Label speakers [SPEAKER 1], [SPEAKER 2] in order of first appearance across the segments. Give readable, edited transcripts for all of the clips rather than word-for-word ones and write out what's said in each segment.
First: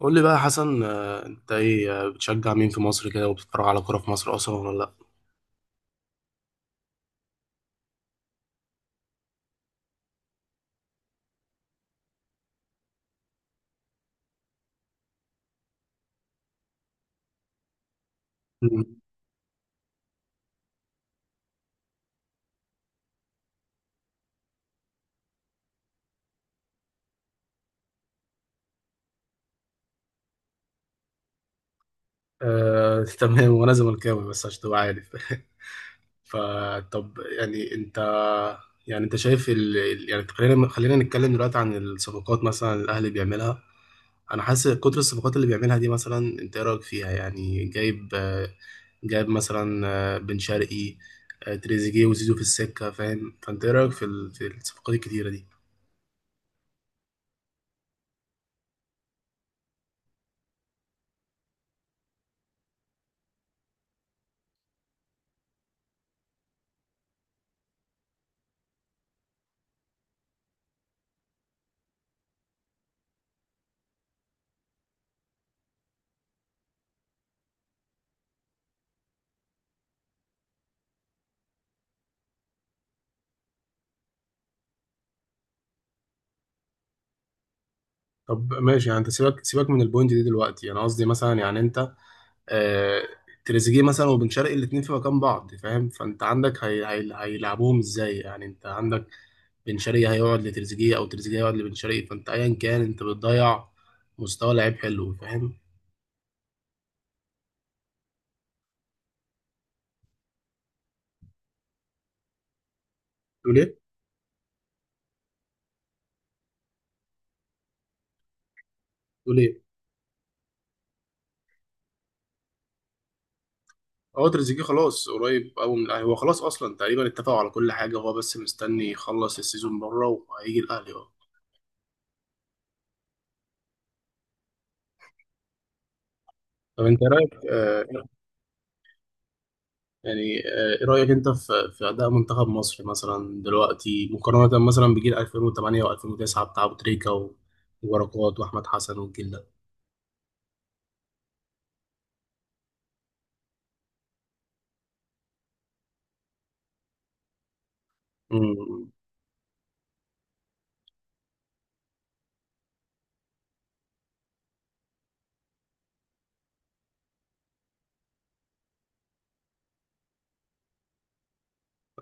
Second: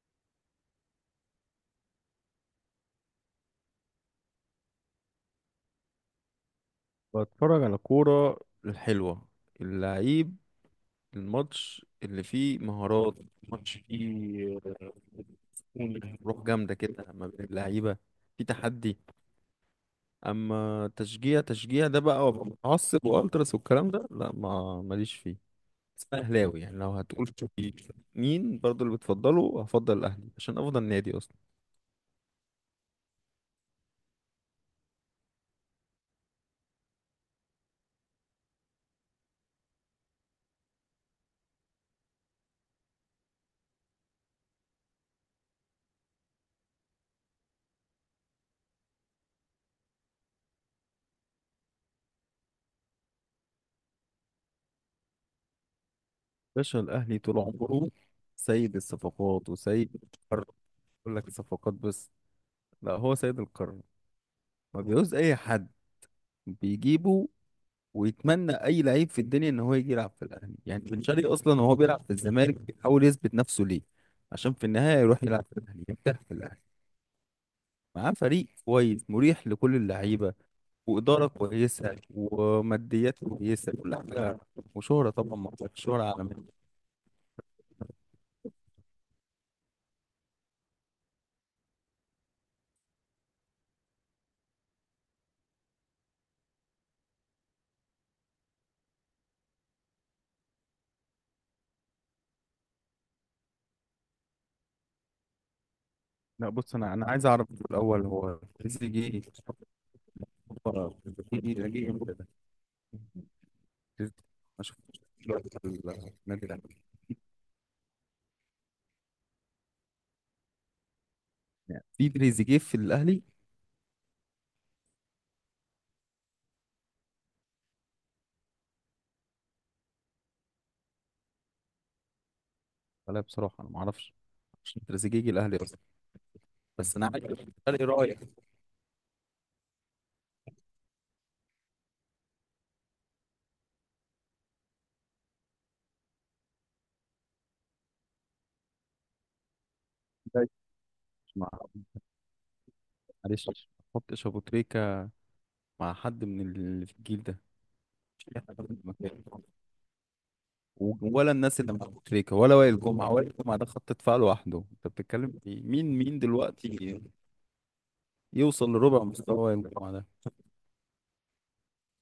[SPEAKER 1] قول لي بقى يا حسن، انت ايه؟ بتشجع مين في مصر كده وبتتفرج على كوره في مصر اصلا ولا لا؟
[SPEAKER 2] بتفرج على كورة الحلوة، اللعيب، الماتش اللي فيه مهارات، ماتش فيه روح جامدة كده ما بين اللعيبة، في تحدي.
[SPEAKER 1] مم.
[SPEAKER 2] أما تشجيع تشجيع ده بقى وأبقى متعصب وألتراس والكلام ده، لا ما ماليش فيه. بس أنا أهلاوي، يعني لو هتقول في مين برضو اللي بتفضله، هفضل الأهلي عشان أفضل نادي أصلا.
[SPEAKER 1] آه، تمام، وانا زملكاوي بس عشان تبقى عارف. فطب يعني انت، يعني انت شايف يعني خلينا نتكلم دلوقتي عن الصفقات، مثلا الاهلي بيعملها. انا حاسس كتر الصفقات اللي بيعملها دي، مثلا انت ايه رايك فيها؟ يعني جايب مثلا بن شرقي، تريزيجيه وزيزو في السكه، فاهم؟ فانت ايه رايك في في الصفقات الكتيره دي؟
[SPEAKER 2] باشا الأهلي طول عمره سيد الصفقات وسيد القرار. يقول لك الصفقات بس؟ لا، هو سيد القرار. ما بيعوز اي حد بيجيبه، ويتمنى اي لعيب في الدنيا ان هو يجي يلعب في الاهلي. يعني بن شرقي اصلا وهو بيلعب في الزمالك بيحاول يثبت نفسه ليه؟ عشان في النهايه يروح يلعب في الاهلي، يرتاح في الاهلي، معاه فريق كويس مريح لكل اللعيبه، واداره كويسه وماديات كويسه كل حاجه، وشهره طبعا ما قلتلكش، شهره عالميه.
[SPEAKER 1] طب ماشي، يعني انت سيبك من البوينت دي دلوقتي. انا قصدي مثلا، يعني انت، آه تريزيجيه مثلا وبن شرقي الاثنين في مكان بعض، فاهم؟ فانت عندك هيلعبوهم ازاي؟ يعني انت عندك بن شرقي هيقعد لتريزيجيه او تريزيجيه هيقعد لبن شرقي، فانت ايا كان انت بتضيع مستوى لعيب حلو، فاهم؟
[SPEAKER 2] لا بص، انا عايز اعرف في الاول هو تريزيجيه جه جه امتى ده؟
[SPEAKER 1] تقول ايه؟
[SPEAKER 2] تريزيجيه ما شفتش دلوقتي في النادي الاهلي.
[SPEAKER 1] تقول ايه؟
[SPEAKER 2] يعني في تريزيجيه في الاهلي؟
[SPEAKER 1] اه، تريزيجيه خلاص قريب قوي من الاهلي، هو خلاص اصلا تقريبا اتفقوا على كل حاجه، هو بس مستني يخلص السيزون بره وهيجي الاهلي، اه.
[SPEAKER 2] لا بصراحة أنا ما أعرفش عشان تريزيجيه الأهلي أصلا.
[SPEAKER 1] طب
[SPEAKER 2] بس
[SPEAKER 1] انت
[SPEAKER 2] أنا
[SPEAKER 1] رايك،
[SPEAKER 2] عارف فرق رأي.
[SPEAKER 1] يعني ايه رأيك انت في اداء منتخب مصر مثلا دلوقتي، مقارنة مثلا بجيل 2008 و2009 بتاع ابو تريكة وبركات واحمد حسن والجيل ده؟
[SPEAKER 2] معلش، مع معلش ما أحطش أبو تريكة مع حد من اللي في الجيل ده، مش أي حد من
[SPEAKER 1] امم.
[SPEAKER 2] المكان. ولا الناس اللي مع أبو تريكة، ولا وائل جمعة. وائل جمعة ده خط دفاع لوحده، أنت بتتكلم في مين دلوقتي يوصل لربع مستوى وائل جمعة ده؟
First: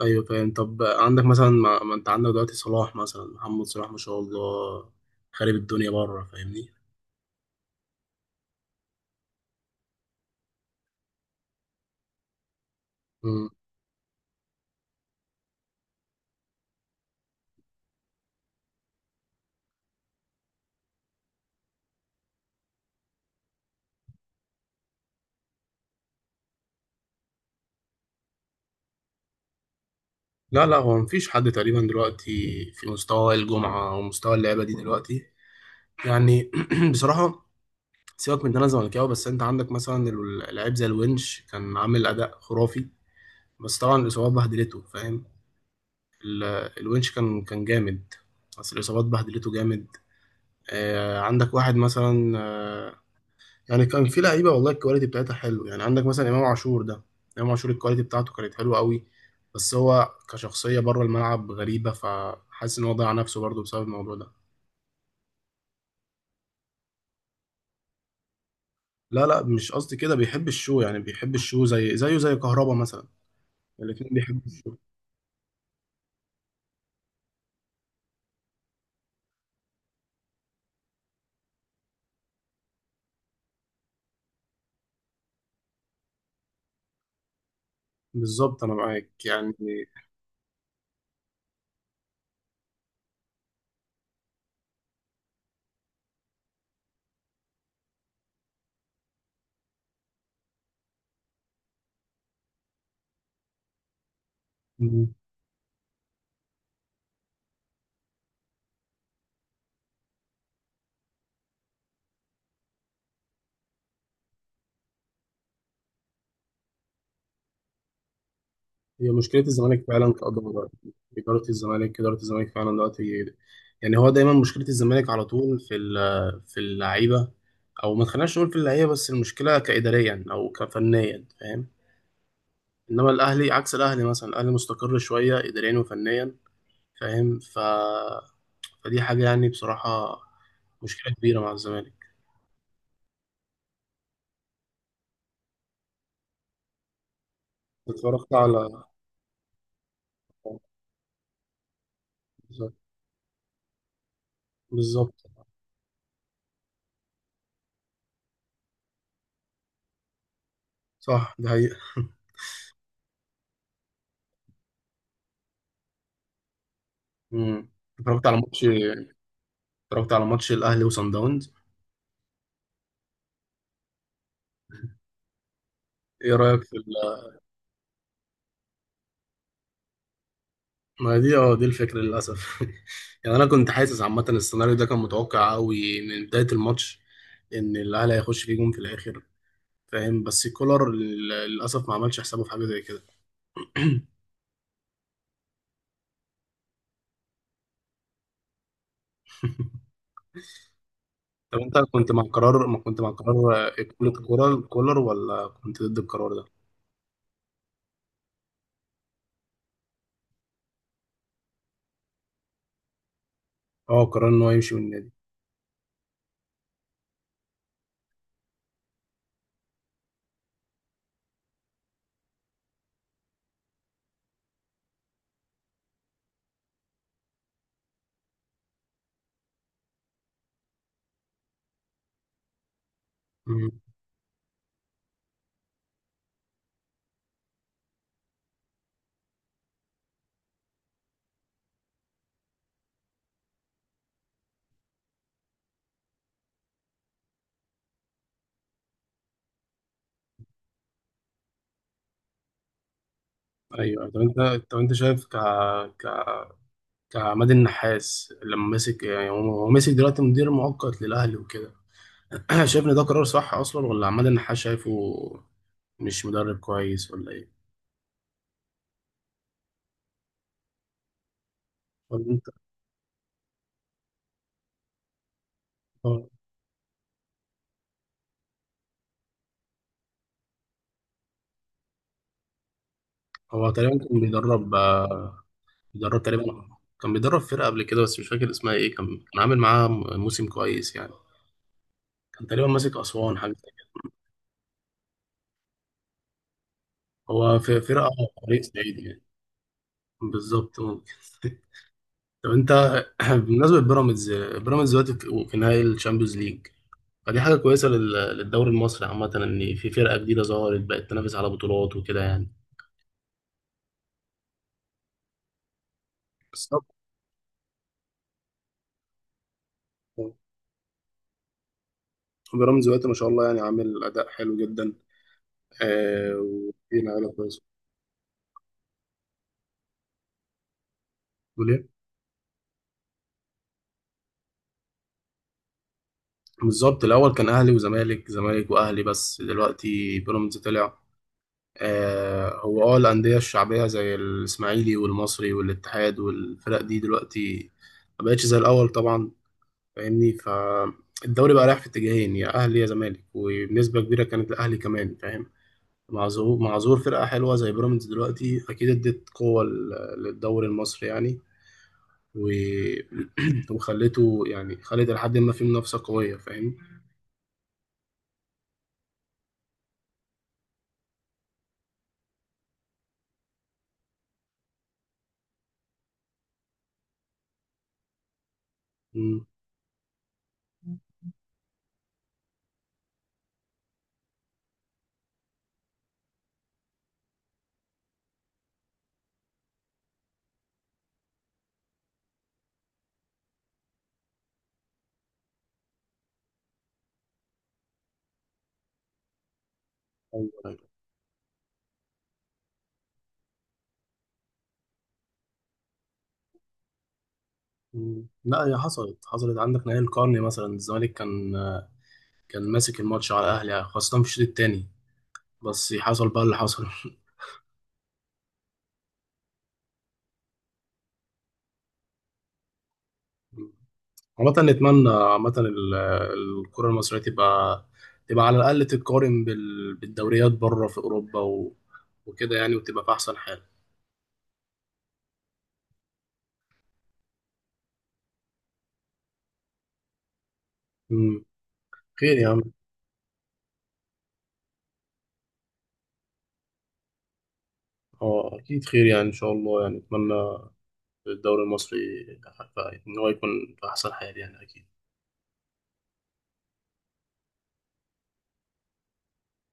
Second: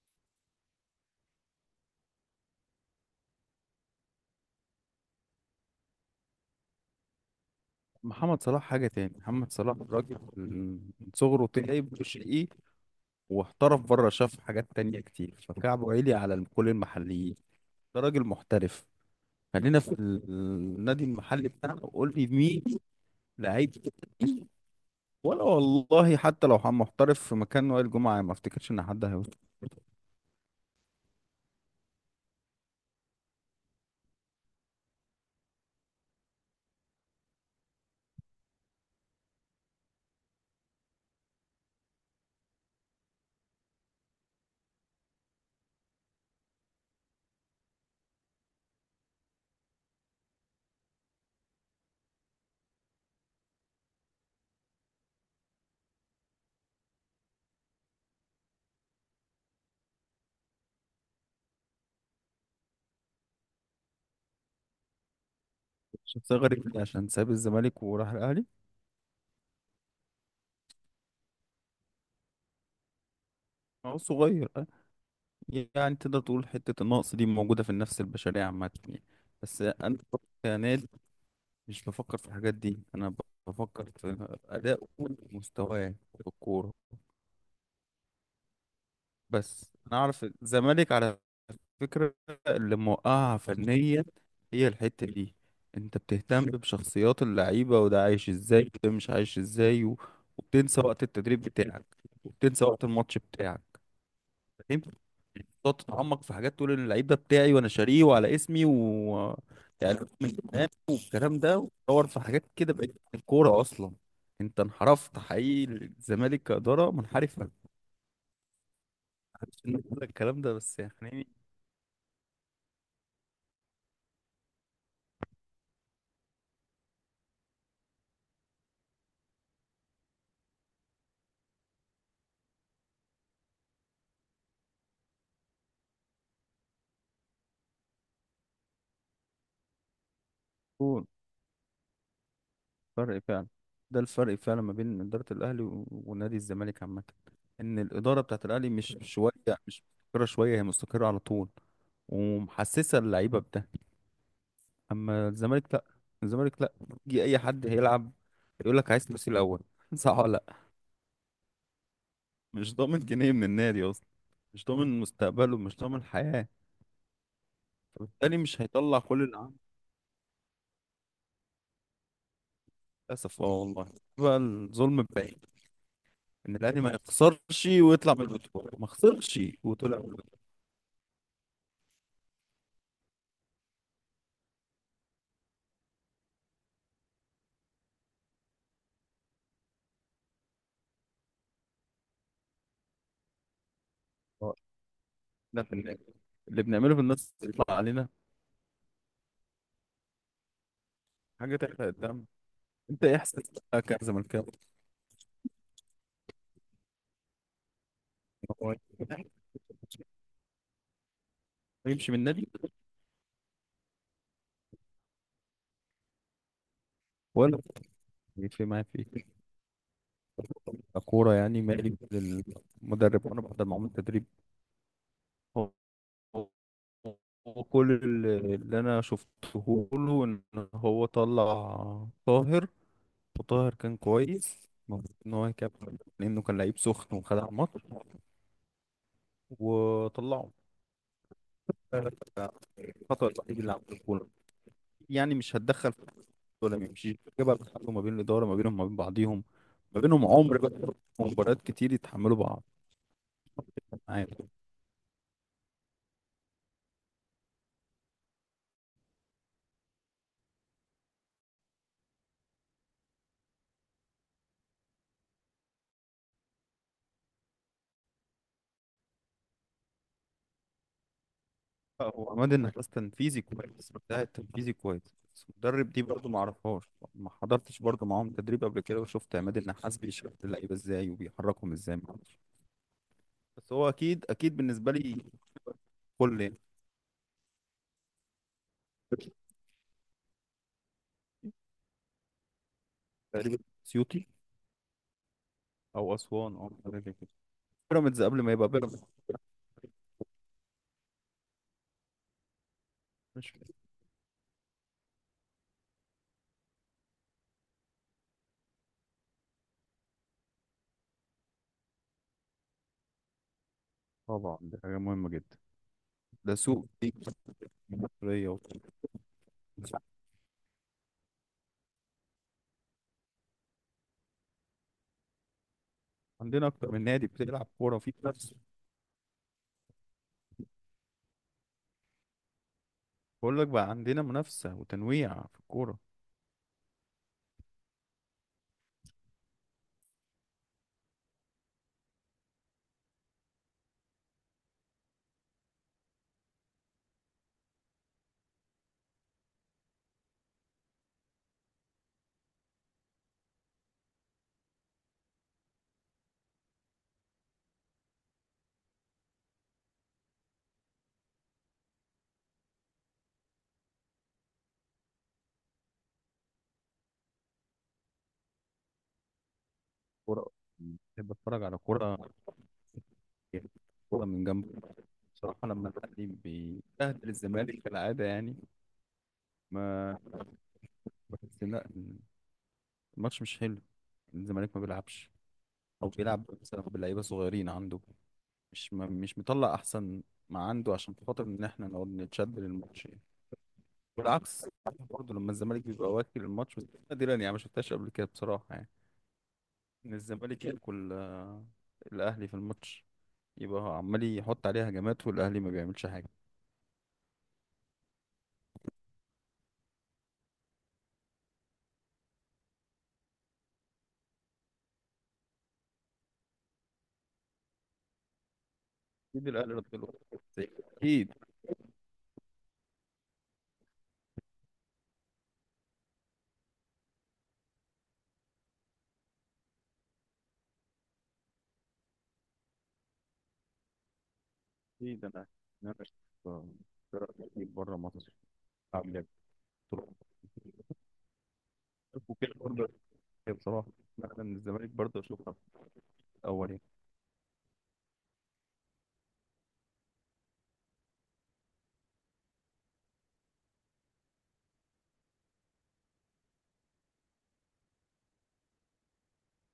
[SPEAKER 1] ايوه فاهم. طب عندك مثلا، ما انت عندك دلوقتي صلاح مثلا، محمد صلاح ما شاء الله خارب الدنيا بره، فاهمني؟
[SPEAKER 2] محمد صلاح حاجة تاني، محمد صلاح راجل من صغره تعب وشقي،
[SPEAKER 1] امم.
[SPEAKER 2] واحترف بره، شاف حاجات تانية كتير، فكعبه عالي على كل المحليين. ده راجل محترف. خلينا في النادي المحلي بتاعنا وقول لي مين لعيب، ولا والله حتى لو محترف في مكان وائل جمعة، ما افتكرش ان حد هيوصل.
[SPEAKER 1] لا لا، هو مفيش حد تقريبا دلوقتي في مستوى الجمعة ومستوى اللعبة دي دلوقتي يعني. بصراحة، سيبك من ان انا زملكاوي، بس انت عندك مثلا لعيب زي الونش كان عامل اداء خرافي. بس طبعا الإصابات بهدلته، فاهم؟ ال- الونش كان جامد، بس الإصابات بهدلته جامد. عندك واحد مثلا، يعني كان في لعيبة والله الكواليتي بتاعتها حلو. يعني عندك مثلا إمام عاشور ده، إمام عاشور الكواليتي بتاعته كانت حلوة قوي، بس هو كشخصية بره الملعب غريبة، فحاسس إن هو ضيع نفسه برضه بسبب الموضوع ده.
[SPEAKER 2] شخصية غريبة دي عشان ساب الزمالك وراح الاهلي.
[SPEAKER 1] لا لا، مش قصدي كده، بيحب الشو يعني، بيحب الشو زي كهربا مثلا.
[SPEAKER 2] هو
[SPEAKER 1] الاتنين بيحبوا
[SPEAKER 2] صغير أه.
[SPEAKER 1] الشو.
[SPEAKER 2] يعني تقدر تقول حتة النقص دي موجودة في النفس البشرية عامة يعني. بس انا كنادي مش بفكر في الحاجات دي، انا بفكر في اداء ومستواه في الكورة.
[SPEAKER 1] بالظبط، أنا معاك يعني.
[SPEAKER 2] بس انا اعرف الزمالك على فكرة اللي موقعها فنيا هي الحتة دي. انت بتهتم بشخصيات اللعيبة، وده عايش ازاي وده مش عايش ازاي، و... وبتنسى وقت التدريب بتاعك، وبتنسى وقت الماتش بتاعك. انت بتقعد تتعمق في حاجات، تقول ان اللعيب ده بتاعي وانا شاريه وعلى اسمي، و يعني من زمان والكلام ده، وتدور في حاجات كده. بقت الكورة اصلا انت انحرفت حقيقي، الزمالك كإدارة منحرفة.
[SPEAKER 1] هي مشكلة
[SPEAKER 2] معرفش إن أنا
[SPEAKER 1] الزمالك
[SPEAKER 2] أقول
[SPEAKER 1] فعلا
[SPEAKER 2] الكلام ده
[SPEAKER 1] كإدارة.
[SPEAKER 2] بس يعني
[SPEAKER 1] إدارة الزمالك فعلا دلوقتي، يعني هو دايما مشكلة الزمالك على طول في اللعيبة. أو ما تخليناش نقول في اللعيبة بس، المشكلة كإداريا أو كفنيا، فاهم؟ إنما الأهلي، عكس الأهلي، مثلا الأهلي مستقر شوية إداريا وفنيا، فاهم؟ فدي حاجة يعني، بصراحة، مشكلة كبيرة مع الزمالك.
[SPEAKER 2] فرق فعلا. ده الفرق فعلا ما بين إدارة الأهلي و- ونادي الزمالك عامة، إن الإدارة
[SPEAKER 1] اتفرجت
[SPEAKER 2] بتاعت
[SPEAKER 1] على
[SPEAKER 2] الأهلي مش شوية، مش مستقرة شوية، هي مستقرة على طول،
[SPEAKER 1] بالظبط.
[SPEAKER 2] ومحسسة اللعيبة بده.
[SPEAKER 1] بالظبط.
[SPEAKER 2] أما الزمالك لأ، الزمالك لأ. يجي أي حد هيلعب يقول لك عايز فلوسي الأول صح ولا لأ؟
[SPEAKER 1] صح، ده حقيقة.
[SPEAKER 2] مش ضامن جنيه من النادي أصلا، مش ضامن مستقبله، مش ضامن حياة،
[SPEAKER 1] مم. اتفرجت على
[SPEAKER 2] فبالتالي مش
[SPEAKER 1] ماتش
[SPEAKER 2] هيطلع كل اللي عنده.
[SPEAKER 1] اتفرجت على ماتش الأهلي وصن داونز.
[SPEAKER 2] للأسف اه والله، بقى الظلم الباقي
[SPEAKER 1] ايه
[SPEAKER 2] إن
[SPEAKER 1] رايك
[SPEAKER 2] الأهلي ما يخسرش ويطلع من البطولة، ما خسرش وطلع من
[SPEAKER 1] ما دي، اه، دي الفكره للاسف. يعني انا كنت حاسس عامه السيناريو ده كان متوقع قوي من بدايه الماتش، ان الاهلي هيخش فيه جون في الاخر، فاهم؟ بس كولر للاسف ما عملش حسابه في حاجه زي كده.
[SPEAKER 2] البطولة. لا، اللي بنعمله في النص يطلع علينا حاجة
[SPEAKER 1] طب انت
[SPEAKER 2] تحرق
[SPEAKER 1] كنت مع
[SPEAKER 2] الدم.
[SPEAKER 1] قرار ما كنت
[SPEAKER 2] انت
[SPEAKER 1] مع
[SPEAKER 2] ايه احساسك
[SPEAKER 1] قرار
[SPEAKER 2] بقى
[SPEAKER 1] اقاله
[SPEAKER 2] كزملكاوي
[SPEAKER 1] كولر ولا كنت ضد القرار ده؟
[SPEAKER 2] إن هو يمشي من النادي؟
[SPEAKER 1] اه، قرار ان هو يمشي من النادي.
[SPEAKER 2] ولا في ما في كورة يعني؟ مالي للمدرب، وانا بحضر معاهم التدريب. هو هو كل اللي انا شفته له ان هو طلع طاهر،
[SPEAKER 1] مم.
[SPEAKER 2] وطاهر كان كويس. المفروض ان هو يكمل، لانه كان لعيب سخن وخدع الماتش وطلعه. الخطأ الوحيد اللي عمله الكورة، يعني مش هتدخل ولا ما يمشيش كده بقى، بيتحاربوا ما بين الاداره، ما بينهم، ما بين بعضيهم، ما بينهم عمر بقى ومباريات كتير يتحملوا بعض.
[SPEAKER 1] ايوه. طب
[SPEAKER 2] معاك.
[SPEAKER 1] انت، شايف ك ك كعماد النحاس لما مسك، يعني هو مسك دلوقتي مدير مؤقت للاهلي وكده. شايف ان ده قرار صح اصلا، ولا عماد النحاس شايفه مش مدرب كويس ولا ايه؟ ولا
[SPEAKER 2] هو
[SPEAKER 1] انت.
[SPEAKER 2] عماد النحاس تنفيذي كويس، ده تنفيذي كويس، بس مدرب دي
[SPEAKER 1] هو
[SPEAKER 2] برضه ما اعرفهاش. ما حضرتش برضه معاهم تدريب قبل كده وشفت عماد النحاس بيشرح اللعيبه ازاي وبيحركهم ازاي، ما أعرفش.
[SPEAKER 1] هو
[SPEAKER 2] بس هو
[SPEAKER 1] تقريبا كان
[SPEAKER 2] اكيد اكيد
[SPEAKER 1] بيدرب،
[SPEAKER 2] بالنسبه لي
[SPEAKER 1] بيدرب
[SPEAKER 2] كل يعني.
[SPEAKER 1] تقريبا، كان بيدرب فرقة قبل كده، بس مش فاكر اسمها ايه، كان عامل معاها موسم كويس يعني. كان تقريبا ماسك أسوان حاجة
[SPEAKER 2] تقريبا
[SPEAKER 1] زي كده.
[SPEAKER 2] اسيوطي او اسوان او حاجه زي كده،
[SPEAKER 1] هو في فرقة
[SPEAKER 2] بيراميدز
[SPEAKER 1] آه،
[SPEAKER 2] قبل ما
[SPEAKER 1] فريق
[SPEAKER 2] يبقى
[SPEAKER 1] صعيدي
[SPEAKER 2] بيراميدز.
[SPEAKER 1] يعني. بالظبط، ممكن. طب انت،
[SPEAKER 2] مش فاهم.
[SPEAKER 1] بالنسبة لبيراميدز، بيراميدز دلوقتي في نهائي الشامبيونز ليج. فدي حاجة كويسة للدوري المصري عامة، ان في فرقة جديدة ظهرت، بقت تنافس على بطولات وكده يعني.
[SPEAKER 2] طبعا دي حاجه مهمه جدا، ده سوق دي مصريه.
[SPEAKER 1] بيراميدز دلوقتي ما شاء الله، يعني عامل اداء حلو جدا،
[SPEAKER 2] عندنا اكتر
[SPEAKER 1] وفي
[SPEAKER 2] من نادي
[SPEAKER 1] لعيبه كويسه.
[SPEAKER 2] بتلعب كوره في منافسه.
[SPEAKER 1] بتقول ايه؟
[SPEAKER 2] بقول لك بقى عندنا منافسه وتنويع في الكوره.
[SPEAKER 1] بالظبط. الاول كان اهلي وزمالك، زمالك واهلي، بس دلوقتي بيراميدز طلع. هو الانديه الشعبيه زي الاسماعيلي والمصري والاتحاد والفرق دي دلوقتي ما بقتش زي الاول طبعا، فاهمني؟ فالدوري بقى رايح في اتجاهين: يا اهلي يا زمالك، وبنسبه كبيره كانت الاهلي كمان، فاهم؟ مع ظهور فرقه حلوه زي بيراميدز دلوقتي، اكيد ادت قوه للدوري المصري يعني، و... وخليته يعني خلت لحد ما في منافسة قوية، فاهم؟
[SPEAKER 2] كوره، بحب اتفرج على كوره، كوره من جنب، بصراحه. لما الاهلي بيبهدل الزمالك كالعاده يعني،
[SPEAKER 1] مم.
[SPEAKER 2] ما بحس إن لا، الماتش مش حلو، الزمالك ما بيلعبش، او بيلعب مثلا بلعيبه صغيرين عنده، مش مطلع احسن ما عنده، عشان خاطر ان احنا نقعد نتشد للماتش يعني. والعكس برضه لما الزمالك بيبقى واكل الماتش، بس نادرا، يعني ما شفتهاش قبل كده بصراحه، يعني ان
[SPEAKER 1] أيوه،
[SPEAKER 2] الزمالك
[SPEAKER 1] أيوه.
[SPEAKER 2] ياكل الاهلي في الماتش، يبقى هو عمال يحط عليها هجمات والاهلي ما بيعملش حاجه.
[SPEAKER 1] مم. لا، هي حصلت، عندك نهائي القرن مثلا، الزمالك كان ماسك الماتش على الأهلي، خاصة في الشوط التاني، بس حصل بقى اللي حصل.
[SPEAKER 2] اكيد الاهلي رد له، زي- اكيد.
[SPEAKER 1] مم. عامة نتمنى عامة الكرة المصرية تبقى، تبقى على الأقل تتقارن بالدوريات بره في أوروبا وكده يعني، وتبقى في أحسن حال.
[SPEAKER 2] اكيد. انا بره مصر عامل ايه بصراحه؟
[SPEAKER 1] مم. خير يا عم.
[SPEAKER 2] بصراحة. بصراحة. بصراحه انا من الزمالك برضه اشوفها الاول يعني.
[SPEAKER 1] اه أكيد خير، يعني إن شاء الله، يعني أتمنى الدوري المصري ف- ان هو يكون في احسن حال يعني اكيد.